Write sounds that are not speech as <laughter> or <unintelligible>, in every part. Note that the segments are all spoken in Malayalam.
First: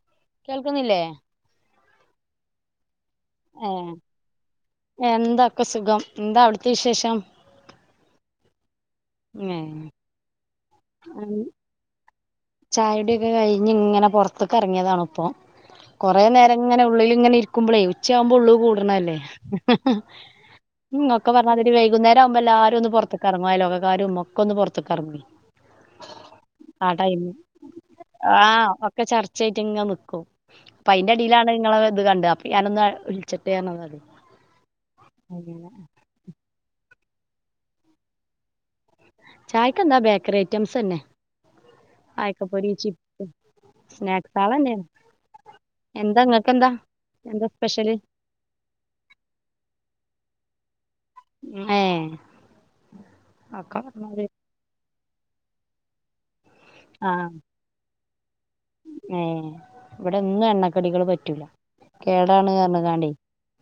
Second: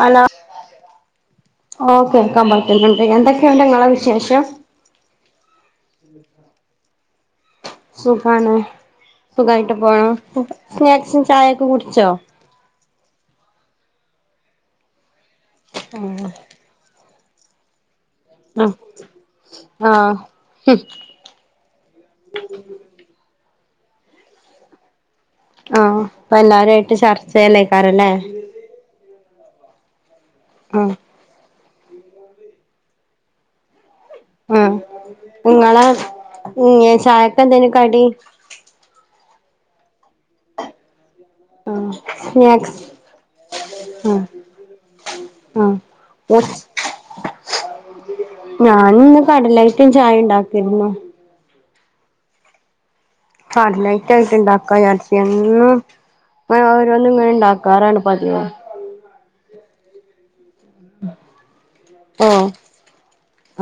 ഹലോ കേൾക്കുന്നില്ലേ ഓഹ് കേക്കാൻ പറ്റണെണ്ട് എന്ത ഏഹ് എന്താക്കെ സുഖം എന്താ അവിടുത്തെ വിശേഷം? സുഖാണ് സുഖായിട്ട് പോണ് സ്നാക്സും ചായേക്കെ കുടിച്ചോ? ചായുടിയൊക്കെ കഴിഞ്ഞ് ഇങ്ങനെ പൊറത്തെക്കെറങ്ങിയതാണ് ഇപ്പൊ ആ കൊറേ നേരം ഇങ്ങനെ ഉള്ളില് ഇങ്ങനെ ഇരിക്കുമ്പളേ ഉച്ച ആകുമ്പോ ഉള്ള് കൂടണല്ലേ ആ ആ ഇങ്ങ ക്കെ പറഞ്ഞാലും ഒരു വൈകുന്നേരം ആവുമ്പോ എല്ലാരും ഒന്ന് പൊറത്തെക്കെറങ്ങും അയ്ലോക്കക്കാരും ഒക്കൊന്ന് പൊറത്തക്കെറങ്ങും ആഹ് അപ്പൊ എല്ലാരും ആയിട്ട് ചർച്ചയ്ല്ലേക്കാരല്ലേ ആഹ് ഒക്കെ ചർച്ചേയിട്ടിങ്ങനെ നിക്കും ആ അപ്പൊ അയ്ന്റ ടീലാണ് നിങ്ങളെ ഇത് കണ്ടത് അപ്പൊ ഞാനൊന്ന് അഹ് വിളിച്ചിട്ടേ <unintelligible> ഉം ഇങ്ങള ഇങ്ങെ ചായക്കെന്തേന് കടി? ചായ്ക്കെന്താ ബേക്കറി ഐറ്റംസ് തന്നെ ആ ആക്കപ്പൊരി സ്നാക്സ് ചിപ് ആ സ്നാക്സ് ആളന്നെ ആ എന്താ ഇങ്ങക്കെന്താ എന്താ സ്പെഷ്യല്? ഞാനിന്ന് കടലയ്റ്റും ചായേം ഇണ്ടാക്കിയിരുന്നു ഏഹ് കട്ലൈറ്റായിട്ട് ഇണ്ടാക്കാ വിചാരിച്ചു എന്നും ഇങ്ങനെ ഓരോന്നിങ്ങനെ ഇണ്ടാ ക്കാറാണ് പതിവ് ഏഹ് ഇവിടെന്നും എണ്ണക്കടികള് പറ്റൂലാ ഓഹ്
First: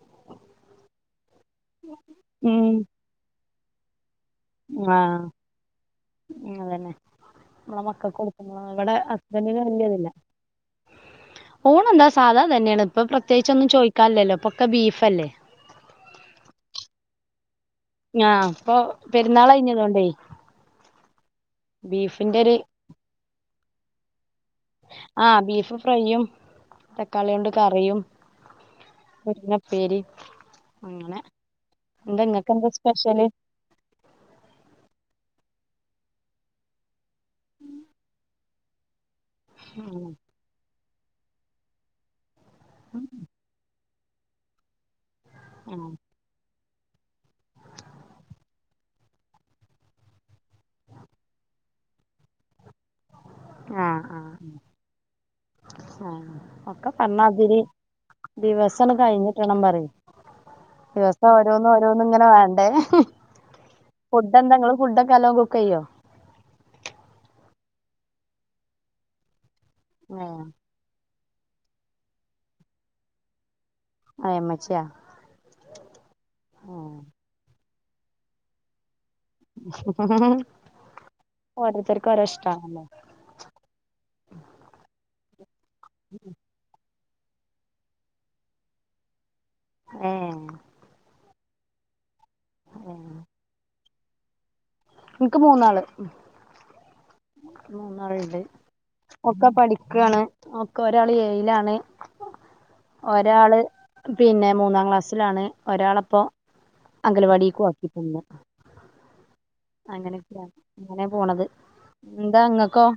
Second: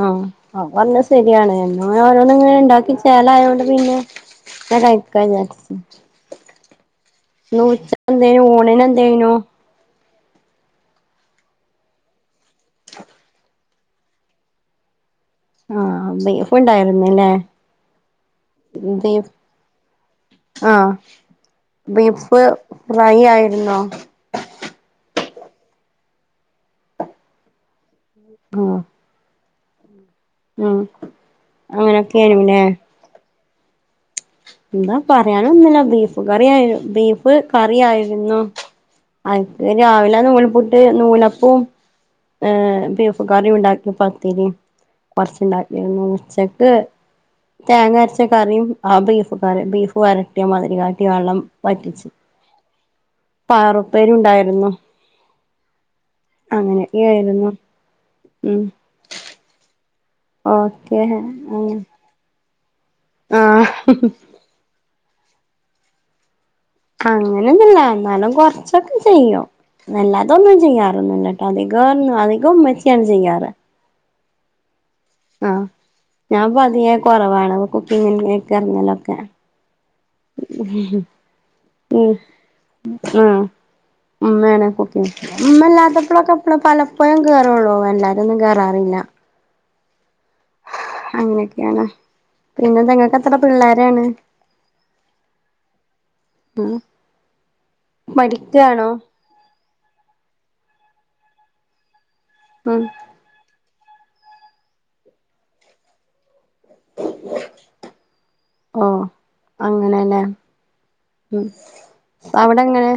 ആഹ് അത് പറഞ്ഞത് ശെരിയാണ് എന്നും ഓരോന്ന് ഇങ്ങനെ ഉം ഇണ്ടാക്കി ച്ചേലായോണ്ട് പിന്നെ ഞാൻ കഴിക്കാഞ്ഞേ ഉം അതന്നെ നമ്മടെ മക്കക്ക് എന്തേനു <inaudible> ഊണിന് ഇവിടെ എന്തേനു ഹസ്ബൻഡിനു വല്യ ഇതില്ല ഊണ് എന്താ സാധാ തന്നെയാണ് ഇപ്പ പ്രത്യേകിച്ച് ഒന്നും ചോ ക്കാല്ലല്ലോ ഇപ്പക്കെ ബീഫല്ലേ ആഹ് ബീഫ് ഇണ്ടായിരുന്നില്ലേ? ആഹ് ഇപ്പൊ ബീഫ് പെരുന്നാള് കഴിഞ്ഞതോണ്ടേ ആഹ് ബീഫിന്റെ ബീഫ് ഒരു ഫ്രൈ ആയിരുന്നോ? ആഹ് ബീഫ് ഫ്രൈയും തക്കാളി കൊണ്ട് കറിയും ആഹ് പിന്ന ഉപ്പേരി ഉം അങ്ങനൊക്കെ ആയ്നുല്ലേ സ്പെഷ്യൽ എന്താ പറയാൻ ഒന്നുല്ല ബീഫ് കറി ആയിരു ബീഫ് കറി ആയിരുന്നു അയ്ക്ക് ആഹ് രാവിലെ നൂൽപ്പുട്ട് നൂലപ്പവും ഏഹ് ബീഫ്കറി ഉണ്ടാക്കി പത്തിരിയും കൊറച്ച് ഉണ്ടാക്കിയിരുന്നു ഉച്ചക്ക് തേങ്ങ അരച്ച കറിയും ആ ബീഫ കറി ബീഫ് വരട്ടിയ മാതിരി കാട്ടി വെള്ളം വറ്റിച്ചു പയർ ആഹ് ഉപ്പേരിയും ഉണ്ടായിരുന്നു ആഹ് ഒക്കെ അങ്ങനെയൊക്കെ ആയിരുന്നു പറഞ്ഞാമതിരി ഉം ദിവസം അണ് കഴിഞ്ഞ് കിട്ടണം പറയും ഓക്കെ ദിവസം ഓരോന്ന് അങ്ങനെ ഓരോന്നും ഇങ്ങനെ വേണ്ടേ ആഹ് ഇന്ന് എന്ത ഇങ്ങള് ഫുഡ് ഒക്കെ എല്ലാം കുക്ക് ചെയ്യോ അങ്ങനെ ഒന്നുല്ല എന്നാലും കൊറച്ച് ഒക്കെ ചെയ്യും ഏ അല്ലാതെ ഒന്നും ചെയ്യാർ ഒന്നുല്ല അധികം അധികം ഉമ്മച്ചിയാണ് ചെയ്യാറ് ആഹ് ഇമ്മച്ചിയ ആഹ് ഞാൻ പതിയെ കുറവാണ് കുക്കിങ്ങിൽ ഇറങ്ങ ഒക്കെ ഉം ഓരോരുത്തർക്കും ഓരോ ഇഷ്ടാണല്ലോ ആഹ് ഉമ്മയാണ് ഇപ്പൊ ഒക്കെ ഇല്ലാത്തപ്പഴൊക്കെ പല പ്പോഴും കയറുള്ളു എല്ലാരും ഒന്നും കയറാറില്ല ഏഹ് അങ്ങനെയൊക്കെയാണ് പിന്നെന്ത ഇങ്ങൾക്ക് എത്ര പിള്ളേരാണ് ഇൻക്ക് മൂന്നാള് ഉം മൂന്നാള് ഉണ്ട് പഠിക്കാണോ ഒക്കെ പഠിക്കാണ് ഒക്കെ ഒരാള് ഏഴിലാണ് ഉം ഒരാള് പിന്നെ മൂന്നാം ക്ലാസ്സിലാണ് ഒരാളെ ഇപ്പോ അംഗലവാടിക്കും ആക്കിട്ടിട്ടുണ്ട് ആഹ് അങ്ങനെ ല്ലേ അങ്ങനെ ഉം പോണത് എന്താ അവിടെ ഇങ്ങക്കോ എങ്ങനെ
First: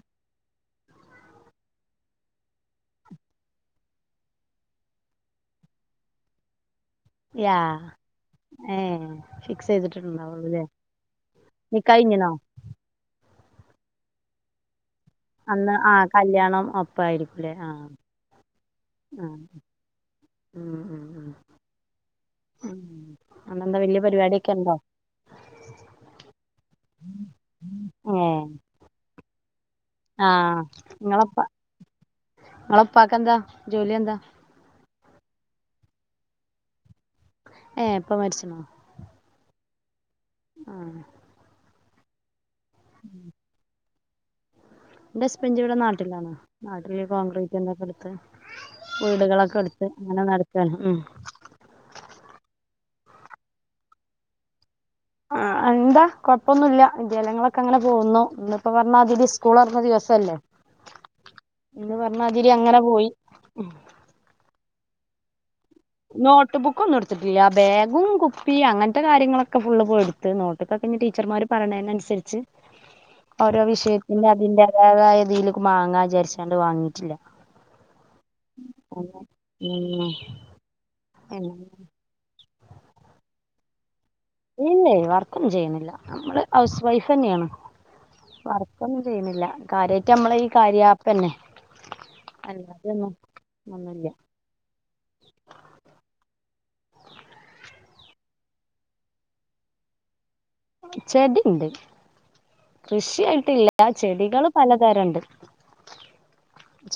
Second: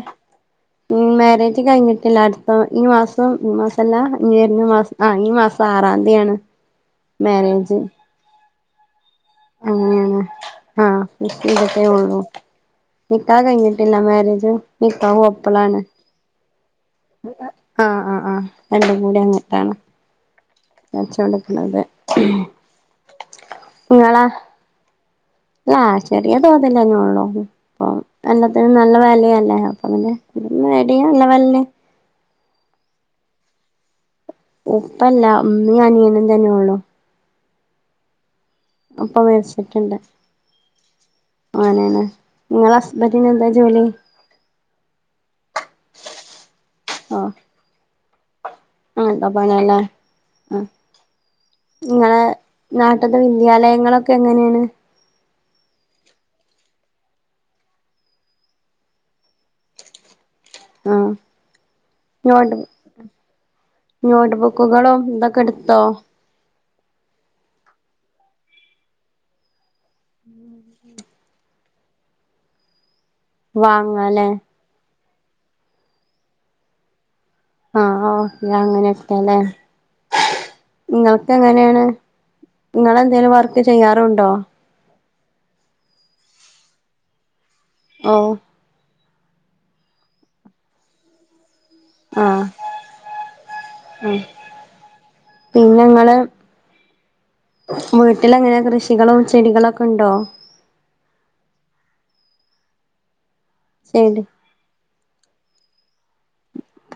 മാരേജ് കഴിഞ്ഞിട്ടില്ല അടുത്ത ഈ മാസം ഈ മാസല്ല ഇനി വരുന്ന മാസം ആഹ് ഈ മാസം ആറാന്തി ആണ് യാ ഏഹ് ഫിക്സ് അങ്ങനെയാണ് ചെയ്തിട്ടിട്ടുണണ്ടാവൊള്ളൂ ലെ ആഹ് ഫിക്സ് ചെയ്തിട്ടേ നിക്കാഹ് ഉള്ളൂ കഴിഞ്ഞീനൊ നിക്കാഹ് കഴിഞ്ഞിട്ടില്ല മാരേജ് നിക്കാഹും ഒപ്പം അന്ന് പ്പളാണ് ആ കല്യാണം ഒപ്പായിരിക്കൂലേ ആ ആഹ് ആഹ് ആഹ് രന്റെ കൂടി ആഹ് അങ്ങട്ടാണ് ഉം ഉം വെച്ചോണ്ട് നിക്കുന്നത് ഉം അന്നന്ത വലിയ പരിപാടിയൊക്കെണ്ടോ അല്ല ചെറിയ തോതിലെന്നെ ഉള്ളൂ ഇപ്പൊ ഏഹ് എല്ലാത്തിനും നല്ല വിലയല്ലേ അങനെ ആഹ് മീഡിയം ലെവലിൽ ഇങ്ങളെ ഇപ്പാക്ക് എന്താ ജോലി എന്താ ഉപ്പല്ല ഇമ്മീം അനിയനും തന്നെ ഉള്ളു ഏഹ് ഇപ്പ മരിച്ചണോ ഉപ്പ മരിച്ചിട്ടുണ്ട് ആഹ് അങ്ങനെണ് ങ്ങളെ ഹസ്ബന്റിന് എന്താ ജോലി എന്റെ ഹസ്ബന്റ് ഇവിടെ നാട്ടിലാണ് നാട്ടില് ഓ കോൺക്രീറ്റ് എന്തൊക്കെ എടുത്ത് അങ്ങനത്തെ വീടുകളൊക്കെ പണിയല്ലേ എടുത്ത് അങ്ങനെ ആ നടക്കാണ് ഉം നിങ്ങളെ നാട്ട്ത്തെ വിദ്യാലയങ്ങളൊക്കെ എങ്ങനെയാണ് ആ എന്താ കുഴപ്പം ഒന്നുമില്ല വിദ്യാലയങ്ങളൊക്കെ അങ്ങനെ പോകുന്നു ഇന്നിപ്പോ പറഞ്ഞ മാതിരി സ്കൂൾ തുറന്ന ദിവസല്ലേ ആ ഇന്ന് പറഞ്ഞ മാതിരി നോട്ട് അങ്ങനെ പോയി നോട്ട് ബുക്കുകളും ഇതൊക്കെ എടുത്തോ നോട്ട് ബുക്ക്‌ ഒന്നും എടുത്തിട്ടില്ല ബാഗും കുപ്പിയും അങ്ങനത്തെ കാര്യങ്ങളൊക്കെ ഫുള്ള് പോയി എടു ത്ത് നോട്ടുക്കൊക്കെ ഇഞ്ഞി ടീച്ചർമാര് പറയതിനനുസരിച്ച് ഓരോ വാങ്ങാല്ലേ വിഷയത്തിന്റെ അതിന്റെ എതായിതിൽക്ക് മാങ്ങാചാരിച്ചാണ്ട് വാങ്ങിട്ടില്ല ആഹ് അഹ് ഇഞ്ഞി അങ്ങനെക്കെല്ലേ ഇങ്ങൾക്ക് എങ്ങനെണ് ഇങ്ങളേന്തേലും വർക്ക് ചെയ്യാറുണ്ടോ ഇല്ലയ് വർക്കും ചെയ്യുന്നില്ല നമ്മള് ഹൗസ് വൈഫ്ന്നെയാണ് ഓഹ് വർക്കൊന്നും ചെയ്യുന്നില്ല കാര്യയിട്ട് നമ്മള ഈ കാര്യപ്പന്നെ ആഹ് ഒന്നുമില്ല ആ പിന്നെ ഇങ്ങള് വീട്ടിലെങ്ങനെ കൃഷികളും ചെടികളൊക്കെ ഉണ്ടോ ചെടിണ്ട് കൃഷിയായിട്ടില്ല ചെടി ചെടികള് പലതരണ്ട്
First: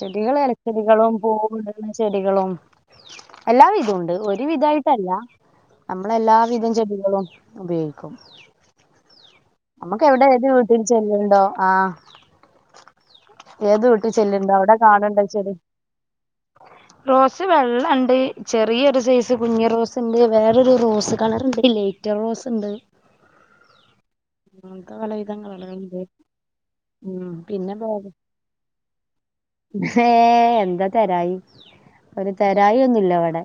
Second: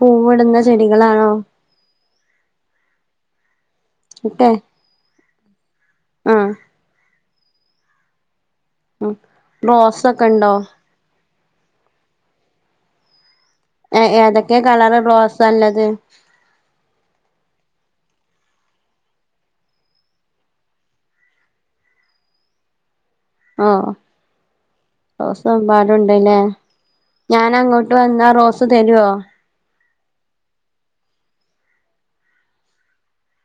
ചെടികള് എല ചെടികളും ചെടികളാണോ പൂവൂണ്ട് ചെടികളും എല്ലാ വിതോണ്ട് ഒരു ഒക്കെ വിധായിട്ടല്ല നമ്മളെ ആഹ് എല്ലാവിധം ചെടികളും ഉപയോഗിക്കും ഉം നമ്മക്ക് റോസൊക്കെ എവിടെ ഏത് ഉണ്ടോ വീട്ടിൽ ചെല്ലുന്നുണ്ടോ ആ എഹ് എഹ് ചെല്ലുണ്ടോ ഏതൊക്കെ അവിടെ കളറ് കാണുണ്ടോ ചെടി റോസാല്ലത് റോസ് വെള്ളണ്ട് ചെറിയൊരു സൈസ് കുഞ് റോസ് ഉണ്ട് വേറൊരു റോസ് കണർണ്ട്ല്ലേ റ്റ റോസ് ഇണ്ട് ആഹ് <unintelligible> ഉം പിന്നെ പ്പ് തരോ ഏഹ് എന്താ തെരായി ഒരു തെരായി ഒന്നുല്ല ഇവിടെ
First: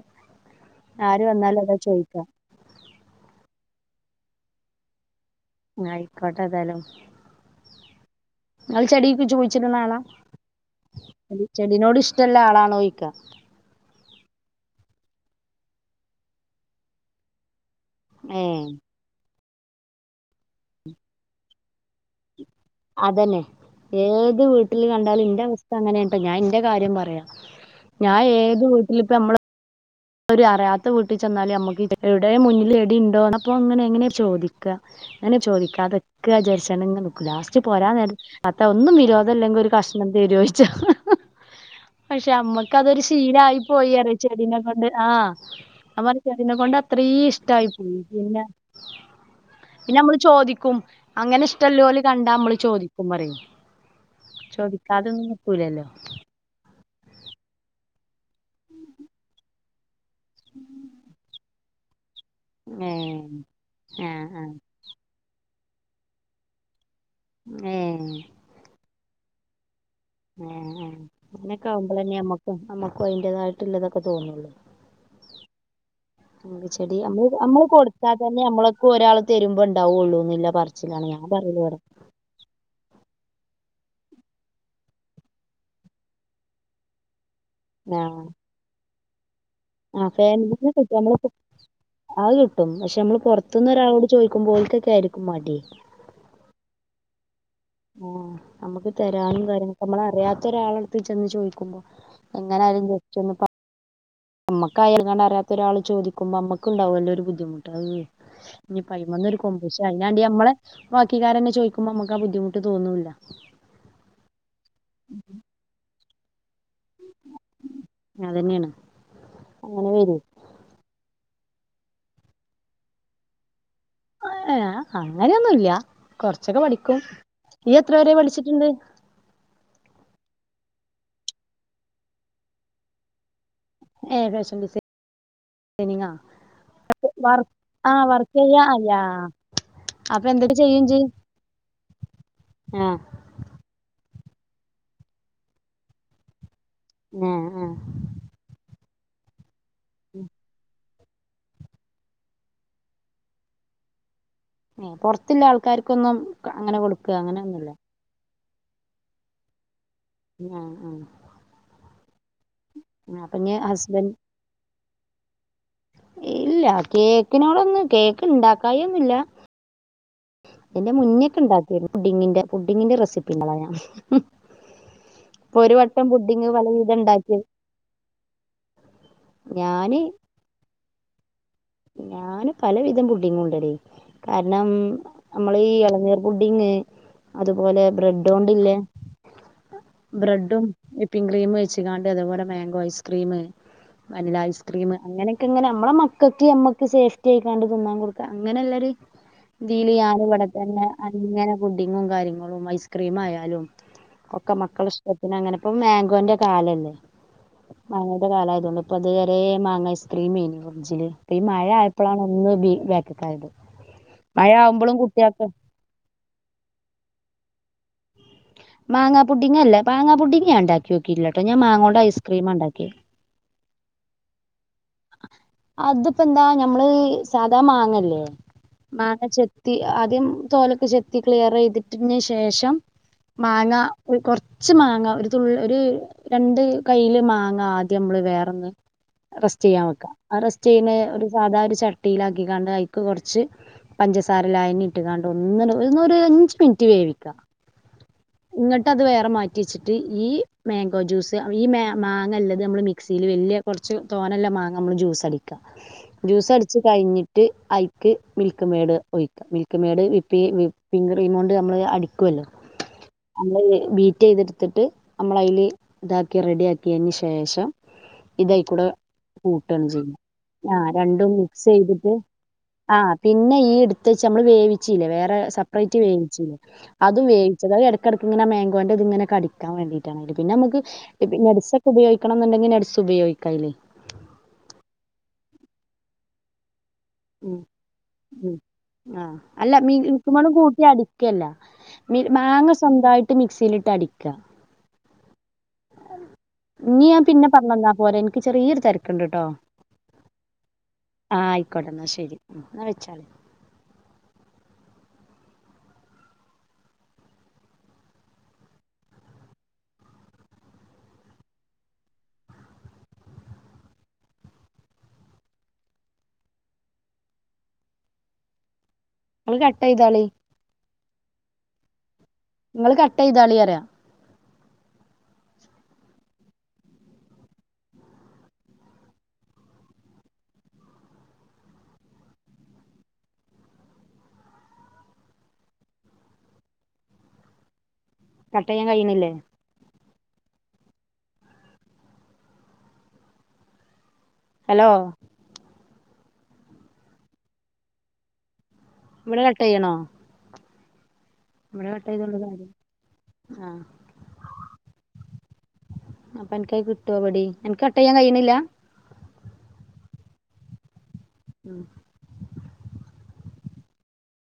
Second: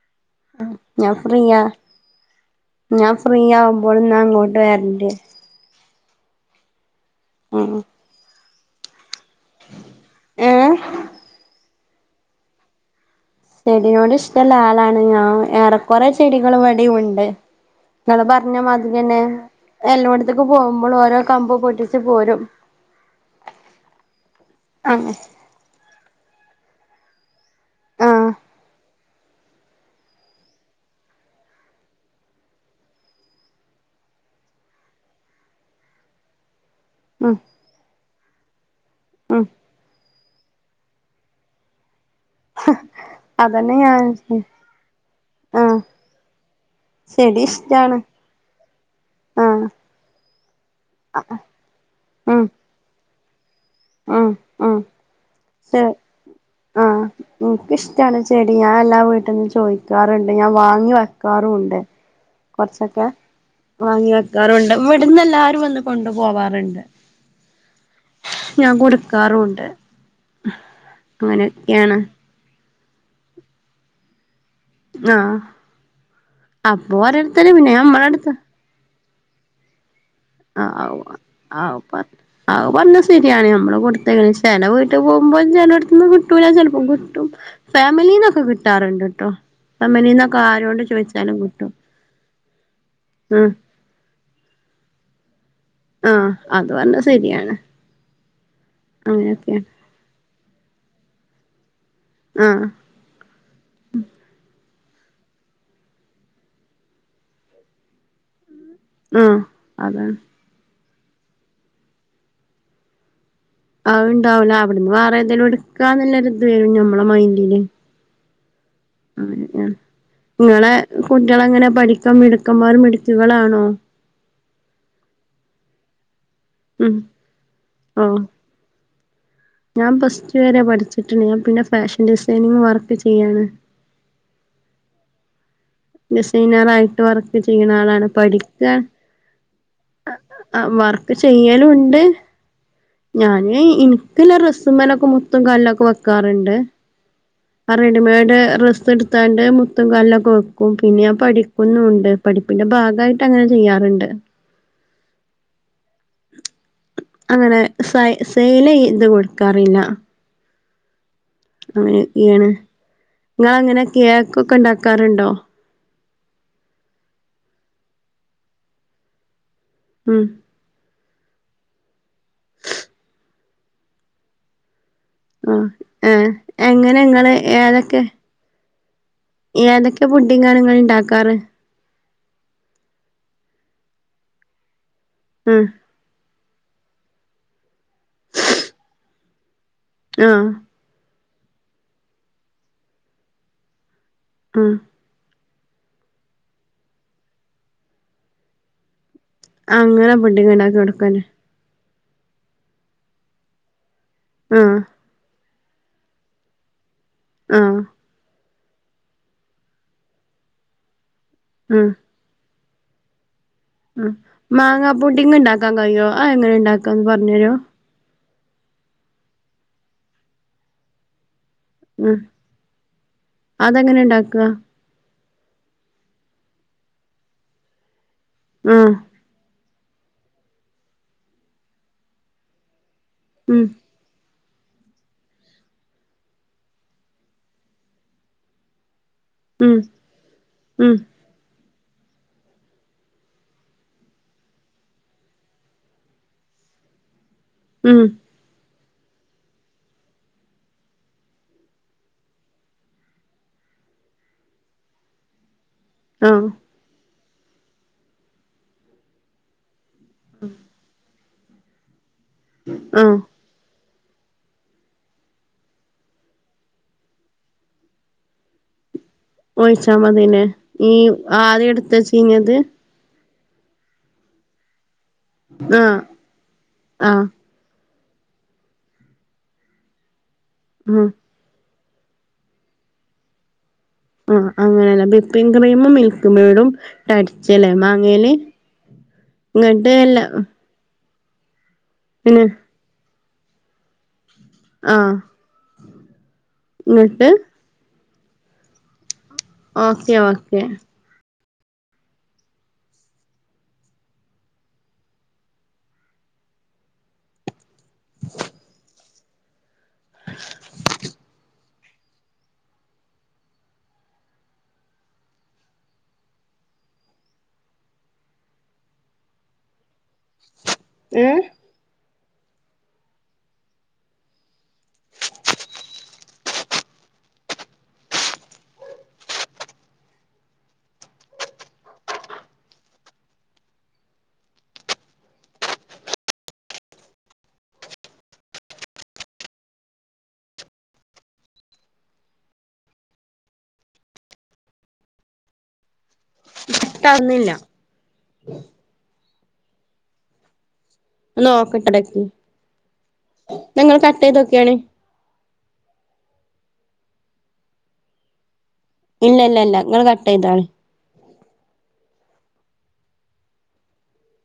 ഞാൻ ആര് ഫ്രീയാ വന്നാലു അതാ ചോയ്ക്കാ ഞാൻ ഫ്രീ ആവുമ്പോഴ് ന്നാ അങ്ങോട്ട് വരന്റ് ആയിക്കോട്ടെ ഏതായാലും ഉം ഉം ഇങ്ങളെ ചെടിക്ക്ജ്ജ് കുയിച്ചിട്നാള ഏഹ് ചെടിനോട് ഇഷ്ടള്ള ആളാണോ ചോയ്ക്ക ചെടിനോട് ഇഷ്ടള്ള ആളാണ് ഞാൻ ഏറെക്കുറെ ചെടികളും ഇവടും ഉണ്ട് ഇങ്ങള് ഏ പറഞ്ഞാ മതിരെന്നെ എല്ലടോത്തേക്ക് പോകുമ്പോളോ ഓരോ കമ്പ് പൊട്ടിച്ചു പോരും അതന്നെ ഏത് വീട്ടിൽ അങ്ങനെ കണ്ടാലും എന്റെ അവസ്ഥ അങ്ങനെട്ടോ ഞാൻ എന്റെ കാര്യം പറയാ ഞാൻ ആഹ് ഏത് വീട്ടിലിപ്പ അമ്മള ഒരു അറിയാത്ത വീട്ടിൽ ചെന്നാല് നമ്മക്ക് എവിടെ മുന്നില് എടി ഉണ്ടോ അപ്പൊ അങ്ങനെ എങ്ങനെ ചോദിക്ക എങ്ങനെ ചോദിക്കാതൊക്കജാരിച്ച്ങ്ങാണ്ട് ങ്നിക് ഉം ലാസ്റ്റ് പോരാ നേരത്തതാത്ത ഒന്നും ഉം വിരോധംല്ലെങ്കിൽ ഒരു കഷ്ണം തരോയ്ച്ചും പക്ഷെ അമ്മക്കതൊരു ശീലായി അതന്നെ പോയി ഞാൻ റ ചെടിനെക്ക ആഹ് ആഹ് ഞാ പറിം ചെടിനെ കൊണ്ട് അത്ര ചെടി ഇഷ്ടായി പോയി ഇഷ്ടാണ് പിന്നെ ആഹ് പിന്നെ നമ്മള് ചോദിക്കും അങ്ങനെ ഇഷ്ടല്ലോല് കണ്ടാ ഉം നമ്മള് ചോദിക്കും പ റിം ഉം ചോദിക്കാതൊന്നും നിക്കൂലല്ലോ ഉം ഇനിക്ക് ഇഷ്ടാണ് ചെടി ഞാൻ എല്ലാ വീട്ടന്ന് ചോയി ക്കാറണ്ട് ഞാൻ വാങ്ങി വെക്കാറുണ്ട് കോറച്ചൊക്കെ ഏഹ് വാങ്ങി ആഹ് ആഹ് വെക്കാറുണ്ട് ഇവിടുന്ന് എല്ലാരും വന്ന് കൊണ്ടു പോവാാറുണ്ട് എഹ് ഞാൻ കൊടുക്കാറുണ്ട് ആഹ് ആഹ് അങ്ങനെയൊക്കെ അങ്ങനെയൊക്കെയാണ് ആവുമ്പോളന്നെമ്മക്കും അമ്മക്കും അതിന്റതായിട്ടുള്ളതൊക്കെ തോന്നുള്ളു ആഹ് അപ്പൊ ചെടിമ്മള് ഓരോരുത്തര് നമ്മള് പിന്നെ കൊടുത്താ നമ്മളടുത്ത് തന്നെ നമ്മള നമ്മക്ക്ഒരാൾ തരുമ്പോ ഉണ്ടാവുള്ളൂന്ന പറിച്ചിലാണ് ആഹ് ഞാൻ പറയല് ആഹ് ഇവടെ പ അത് പറഞ്ഞത് ശരിയാണ് നമ്മള് കൊടുത്ത ചെല വീട്ടിപോകുമ്പോ ചെലടുത്തന്ന് കിട്ടൂല ചെലപ്പോം കിട്ടും ആഹ് ഫാമിലീന്നൊക്കെ കിട്ടാറുണ്ട് ട്ടോ ആഹ് ഫാമിലിന്നൊക്കെ ഫാമിലി ആരോട് കിട്ടും നമ്മള് ചോദിച്ചാലും കിട്ടും അത് കിട്ടും പക്ഷെ നമ്മള് ഉം പുറത്തന്ന് ഒരാളോട് ചോയിക്കുമ്പോൾത്തേക്കായിരി ക്കും മടി ആ അത് പറഞ്ഞ സെരിയാണ് ആ നമ്മക്ക് തരാനും കാര്യങ്ങള് നമ്മളറിയാത്ത ഒരാളടുത്ത് ചെന്ന് ചോയിക്കുമ്പോ ആഹ് എങ്ങനായാലും ജസ്റ്റ്‌ ഒന്ന് പ നമ്മക്കായാലും ഇങ്ങനാറിയാത്ത ഒരാള് ചോദിക്കുമ്പോ അമ്മക്കുണ്ടാവുല്ലോ ഒരു ബുദ്ധിമുട്ട് എവ് ഇനി ആഹ് പയിമന്നൊരു കോമ്പൂശ അതാണ് അയിനാണ്ടി അമ്മളെ ബാക്കിക്കാരന്നെ ചോയിക്കുമ്പോ അമ്മക്കാ ബുദ്ധിമുട്ട് തോന്നൂല്ല അ ഉണ്ടാവില്ല അവിടുന്ന് വേറെ എന്തേലും എടുക്കാനല്ല ഒരിത് ഞമ്മളെ മൈന്റിന് അതന്നെയാണ് ആ അങ്ങനെ വരും നിങ്ങളെ കുട്ടികളെങ്ങനെ പഠിക്കാൻ മിടുക്കന്മാരും മിടുക്കികളാണോ ഏ് അങ്ങനെയൊന്നുല്ല കൊറച്ചൊക്കെ ഉം പഠിക്കും നീ എത്ര വരെ ഓഹ് പഠിച്ചിട്ടുണ്ട് ഞാൻ പ്ലസ്ടു വരെ പഠിച്ചിട്ടുണ്ട് ഞാൻ പിന്നെ ഫാഷൻ ഡിസൈനിങ് വർക്ക് ചെയ്യാണ് ഏ ഫാഷൻ ഡിസൈനിംഗ് ഡിസൈനറായിട്ട് വർക്ക് വർ ചെയ്യണ ആ ആളാണ് വർക്ക് ചെയ്യാ പഠിക്കാൻ അയ്യാ അപ്പൊ എന്തൊക്കെ അഹ്ആ ചെയ്യും ഇജ്ജ് വർക്ക് ചെയ്യലുണ്ട് ആ ഞാന് എനിക്ക്ല്ല ഡെസ്സുമേലൊക്കെ മുത്തും കല്ലൊക്കെ വെക്കാറുണ്ട് ആ റെഡിമേഡ് ഡ്രസ്സ് എടുത്താണ്ട് മുത്തും കല്ലൊക്കെ പിന്നെ ഞാൻ പഠിക്കുന്നുണ്ട് പഠിപ്പിന്റെ ഭാഗായിട്ട് ഞാൻ ചെയ്യാറൊണ്ട് പൊറത്തില്ല ആൽക്കാര്ക്കൊന്നും അങ്ങനെ കൊടു അങ്ങനെ സ സെയ്ലെയ്‌ത് കൊടുക്കാറില്ല ഞാ ആ അങ്ങനൊക്കെയാണ് ആ, അപ്പൊ ഇഞ്ഞ് നിങ്ങളെങ്ങനെ ഹസ്ബൻഡ് കേക്കൊക്കെ ഇണ്ടാക്കാറുണ്ടോ ഇല്ല കേക്കിനോടൊന്നും കേക്ക് ഇണ്ടാക്കായൊന്നില്ല ഉം ഇതിന്റെ മുന്നേക്കെണ്ടാക്കിരുന്നു ഫുഡിങ്ങിന്റെ ഫുഡിങ്ങിന്റെ റെസിപ്പിണ്ട് പറഞ്ഞ ഇപ്പൊ ആഹ് ഒരു വട്ടം ഏഹ് പുഡിങ്ങ് പല എങ്ങനെ ഇങ്ങള് വിധംണ്ടാക്കി ഏതൊക്കെ ഏതൊക്കെ പുഡിങ്ങാണ് ഇങ്ങള്ണ്ടാക്കാറ് ഞാന് പലവിധം പുഡിങ്ങുണ്ടടീ കാരണം നമ്മളീ ആഹ് ഇളനീർ പുഡിങ് അതുപോലെ ബ്രെഡോണ്ടില്ലേ ആഹ് ബ്രെഡും പ്പിങ് ക്രീമ് വെച്ചക്കാണ്ട് ഇതുപോലെ മാങ്കോ ഐസ്ക്രീമ് വനില ആഹ് ഐസ്ക്രീമ് അങ്ങനേക്കിങ്ങനെ മ്മടെ മക്കക്ക് അമ്മക്ക് സേഫ്റ്റി ആയിക്കാണ്ട് തിന്നാൻ കൊടുക്കാ അങ്ങനെല്ലൊരു ഇതില് അങ്ങനെ ഞാനും പുഡിങ് ഇണ്ടാക്കി ഇവിടെതന്നെ കൊടുക്കല്ലേ അങ്ങനെ പുഡിങ്ങും കാര്യങ്ങളും ഐസ്ക്രീമായാലും ഒക്കെ ആഹ് മക്കളിഷ്ടത്തിനങ്ങനെ ഇപ്പോ മാങ്കോന്റെ കാലല്ലേ ആഹ് മാങ്ങാടെ കാലായതൊള്ളൂ ഇപ്പൊ അത് വരേ മാങ്ങ ഐസ്ക്രീമായിരുന്നു ഫ്രിഡ്ജില് ഇപ്പ ഈ മഴ ആഹ് ആയപ്പളാണ് ഒന്ന് ബി വാക്കക്കായത് അ മാങ്ങാ പൂഡിങ്ങ് ഉണ്ടാക്കാൻ കഴിയോ അത് എങ്ങനെണ്ടാക്കാന്ന് പറഞ്ഞ് തരുവോ മാങ്ങാ പുഡിങ്ങല്ല മാങ്ങാപുഡിങ്ങ് ഞാ ൻഉണ്ടാക്കി വയ്ക്കും ഇല്ലാ ട്ടോഞാൻ മാങ്ങോണ്ട ഉം ഐസ്ക്രീമ ഉണ്ടാക്കിയെ അതെങ്ങനെ ഇണ്ടാക്കാ അതിപ്പോന്താ ഞമ്മള് സാധാ മാങ്ങല്ലേ ഉം മാങ്ങ ചെത്തി ആദ്യം തോലൊക്കെ ചെത്തി ക്ലിയറെയ്തിട്ടന് ശേഷം ഉം മാങ്ങ കൊറച്ച് മാങ്ങാ ഒരു തുള്ളി ഒരു രണ്ട് കൈയില് മാങ്ങാ ആദ്യം നമ്മള് വേറൊന്ന് റെ സ്റ്റ് ഉം ചെയ്യാൻ വെക്കാ ആ റെസ്റ്റയ്യുന്ന ഉം ഒരു സാധാ ഒരു ചട്ടിയിലാക്കിക്കാണ്ട് അയിക്ക് കൊറച്ച് പഞ്ചസാര ലായനി ഇട്ട്കാണ്ട് ഒന്ന്ന് ഒരഞ്ച് മിനിറ്റ് വേവിക്കാം ഉം ഇങ്ങട്ട് അത് വേറെ മാറ്റി വെച്ചിട്ട് ഈ മാങ്കോ ജ്യൂസ് ഈ മാ മാങ്ങല്ലത് നമ്മള് മിക്സിയില് വെല്യ കൊറച്ച് തോനെല്ലാ മാങ്ങ നമ്മള് ജൂസ്സടി ക്ക ആഹ് ജ്യൂസടിച്ച് കയിഞ്ഞിട്ട് അയിക്ക് മിൽക്ക് മേഡ് ഒയിക്കാം മിൽക്ക് മെയ്ഡ് വിപ്പ് വിപ്പിങ് ക്രീമൊണ്ട് നമ്മള് അടിക്കുവല്ലോ ഉം നമ്മള് ബീറ്റ് ചെയ്തെടുത്തിട്ട് നമ്മള അതിൽ ഇതാക്കി റെഡി ആക്കി അതിന് ശേഷം.. ഇതായിക്കൂടെ കൂട്ടണം ഒഴിച്ചാ ചെയ്യ മതില്ലേ ആഹ് ഈ രണ്ടും മിക്സ് ആദ്യം എടുത്ത് ചെയ്തിട്ട്. വെച്ചീഞ്ഞത് ആഹ് പിന്നെ ഈ എടുത്ത വച്ച് നമ്മള് വേവിച്ചല്ലേ വേറെ സെപ്പറേറ്റ് ആഹ് വേവിച്ചില്ലേ അത് ആഹ് വേവിച്ച അത് ഇടക്കക് ഇങ്ങനെ കടിക്കാൻ വേണ്ടിട്ട പിന്നെ നമുക് ആഹ് നേട്സ് ഒകെ. ഉപയോഗിക്കണം എന്നുണ്ടെങ്കി നടുസ് ഉപയോഗിക്കായ്ല്. ആഹ് അങ്ങനെയല്ല ബിപ്പിൻ ക്രീമും മിൽക്ക് മൈടും ഉം ഉം ആഹ് അല്ല ഇങ്ങട്ട് മീ എല്ലാ മിൽക്ക് മൈടും കൂട്ടി അടി.. കെല്ല പിന്നെ മാങ്ങ സ്വന്തായിട്ട് മിക്സിയിലിട്ട് അടിക്ക. ആഹ് ഇനി ഞാൻ ഇങ്ങട്ട് പിന്നെ പറഞ്ഞന്നാ പോരെ എനിക്ക് ചെറിയൊരു തിരക്കുണ്ട്ട്ടോ. Okay okay. ആഹ് ആയിക്കോട്ടെ എന്നാ ശെരി എന്നാ വെച്ചാളി സ്.. ഹ് ശ്ശ. നിങ്ങൾ കട്ട ചെയ്തൊളി ഉം നിങ്ങള്ൾ കട്ടയ്തതോളി പറിയ. കട്ട ചെയ്യാൻ കഴണില്ലേ. ഹലോ കട് അവുന്നില്ല.. ഇബടെ കട്ട് ചെയ്യാണോ നോക്കട്ടടക്കി ചെയ്തോണ്ട് കാര്യം ആഹ് നിങ്ങള്ൾ കട്ട ചെയ്ത്ക്കിയണേ. അപ്പൊ നിക്കായി കിട്ടുവടി എനിക്ക് കട്ടിയാൻ കഴിയണില്ല. ഇല്ല ഇല്ല ഇല്ല നിങ്ങൾ കട്ട് ചെയ്താളെ. ഉം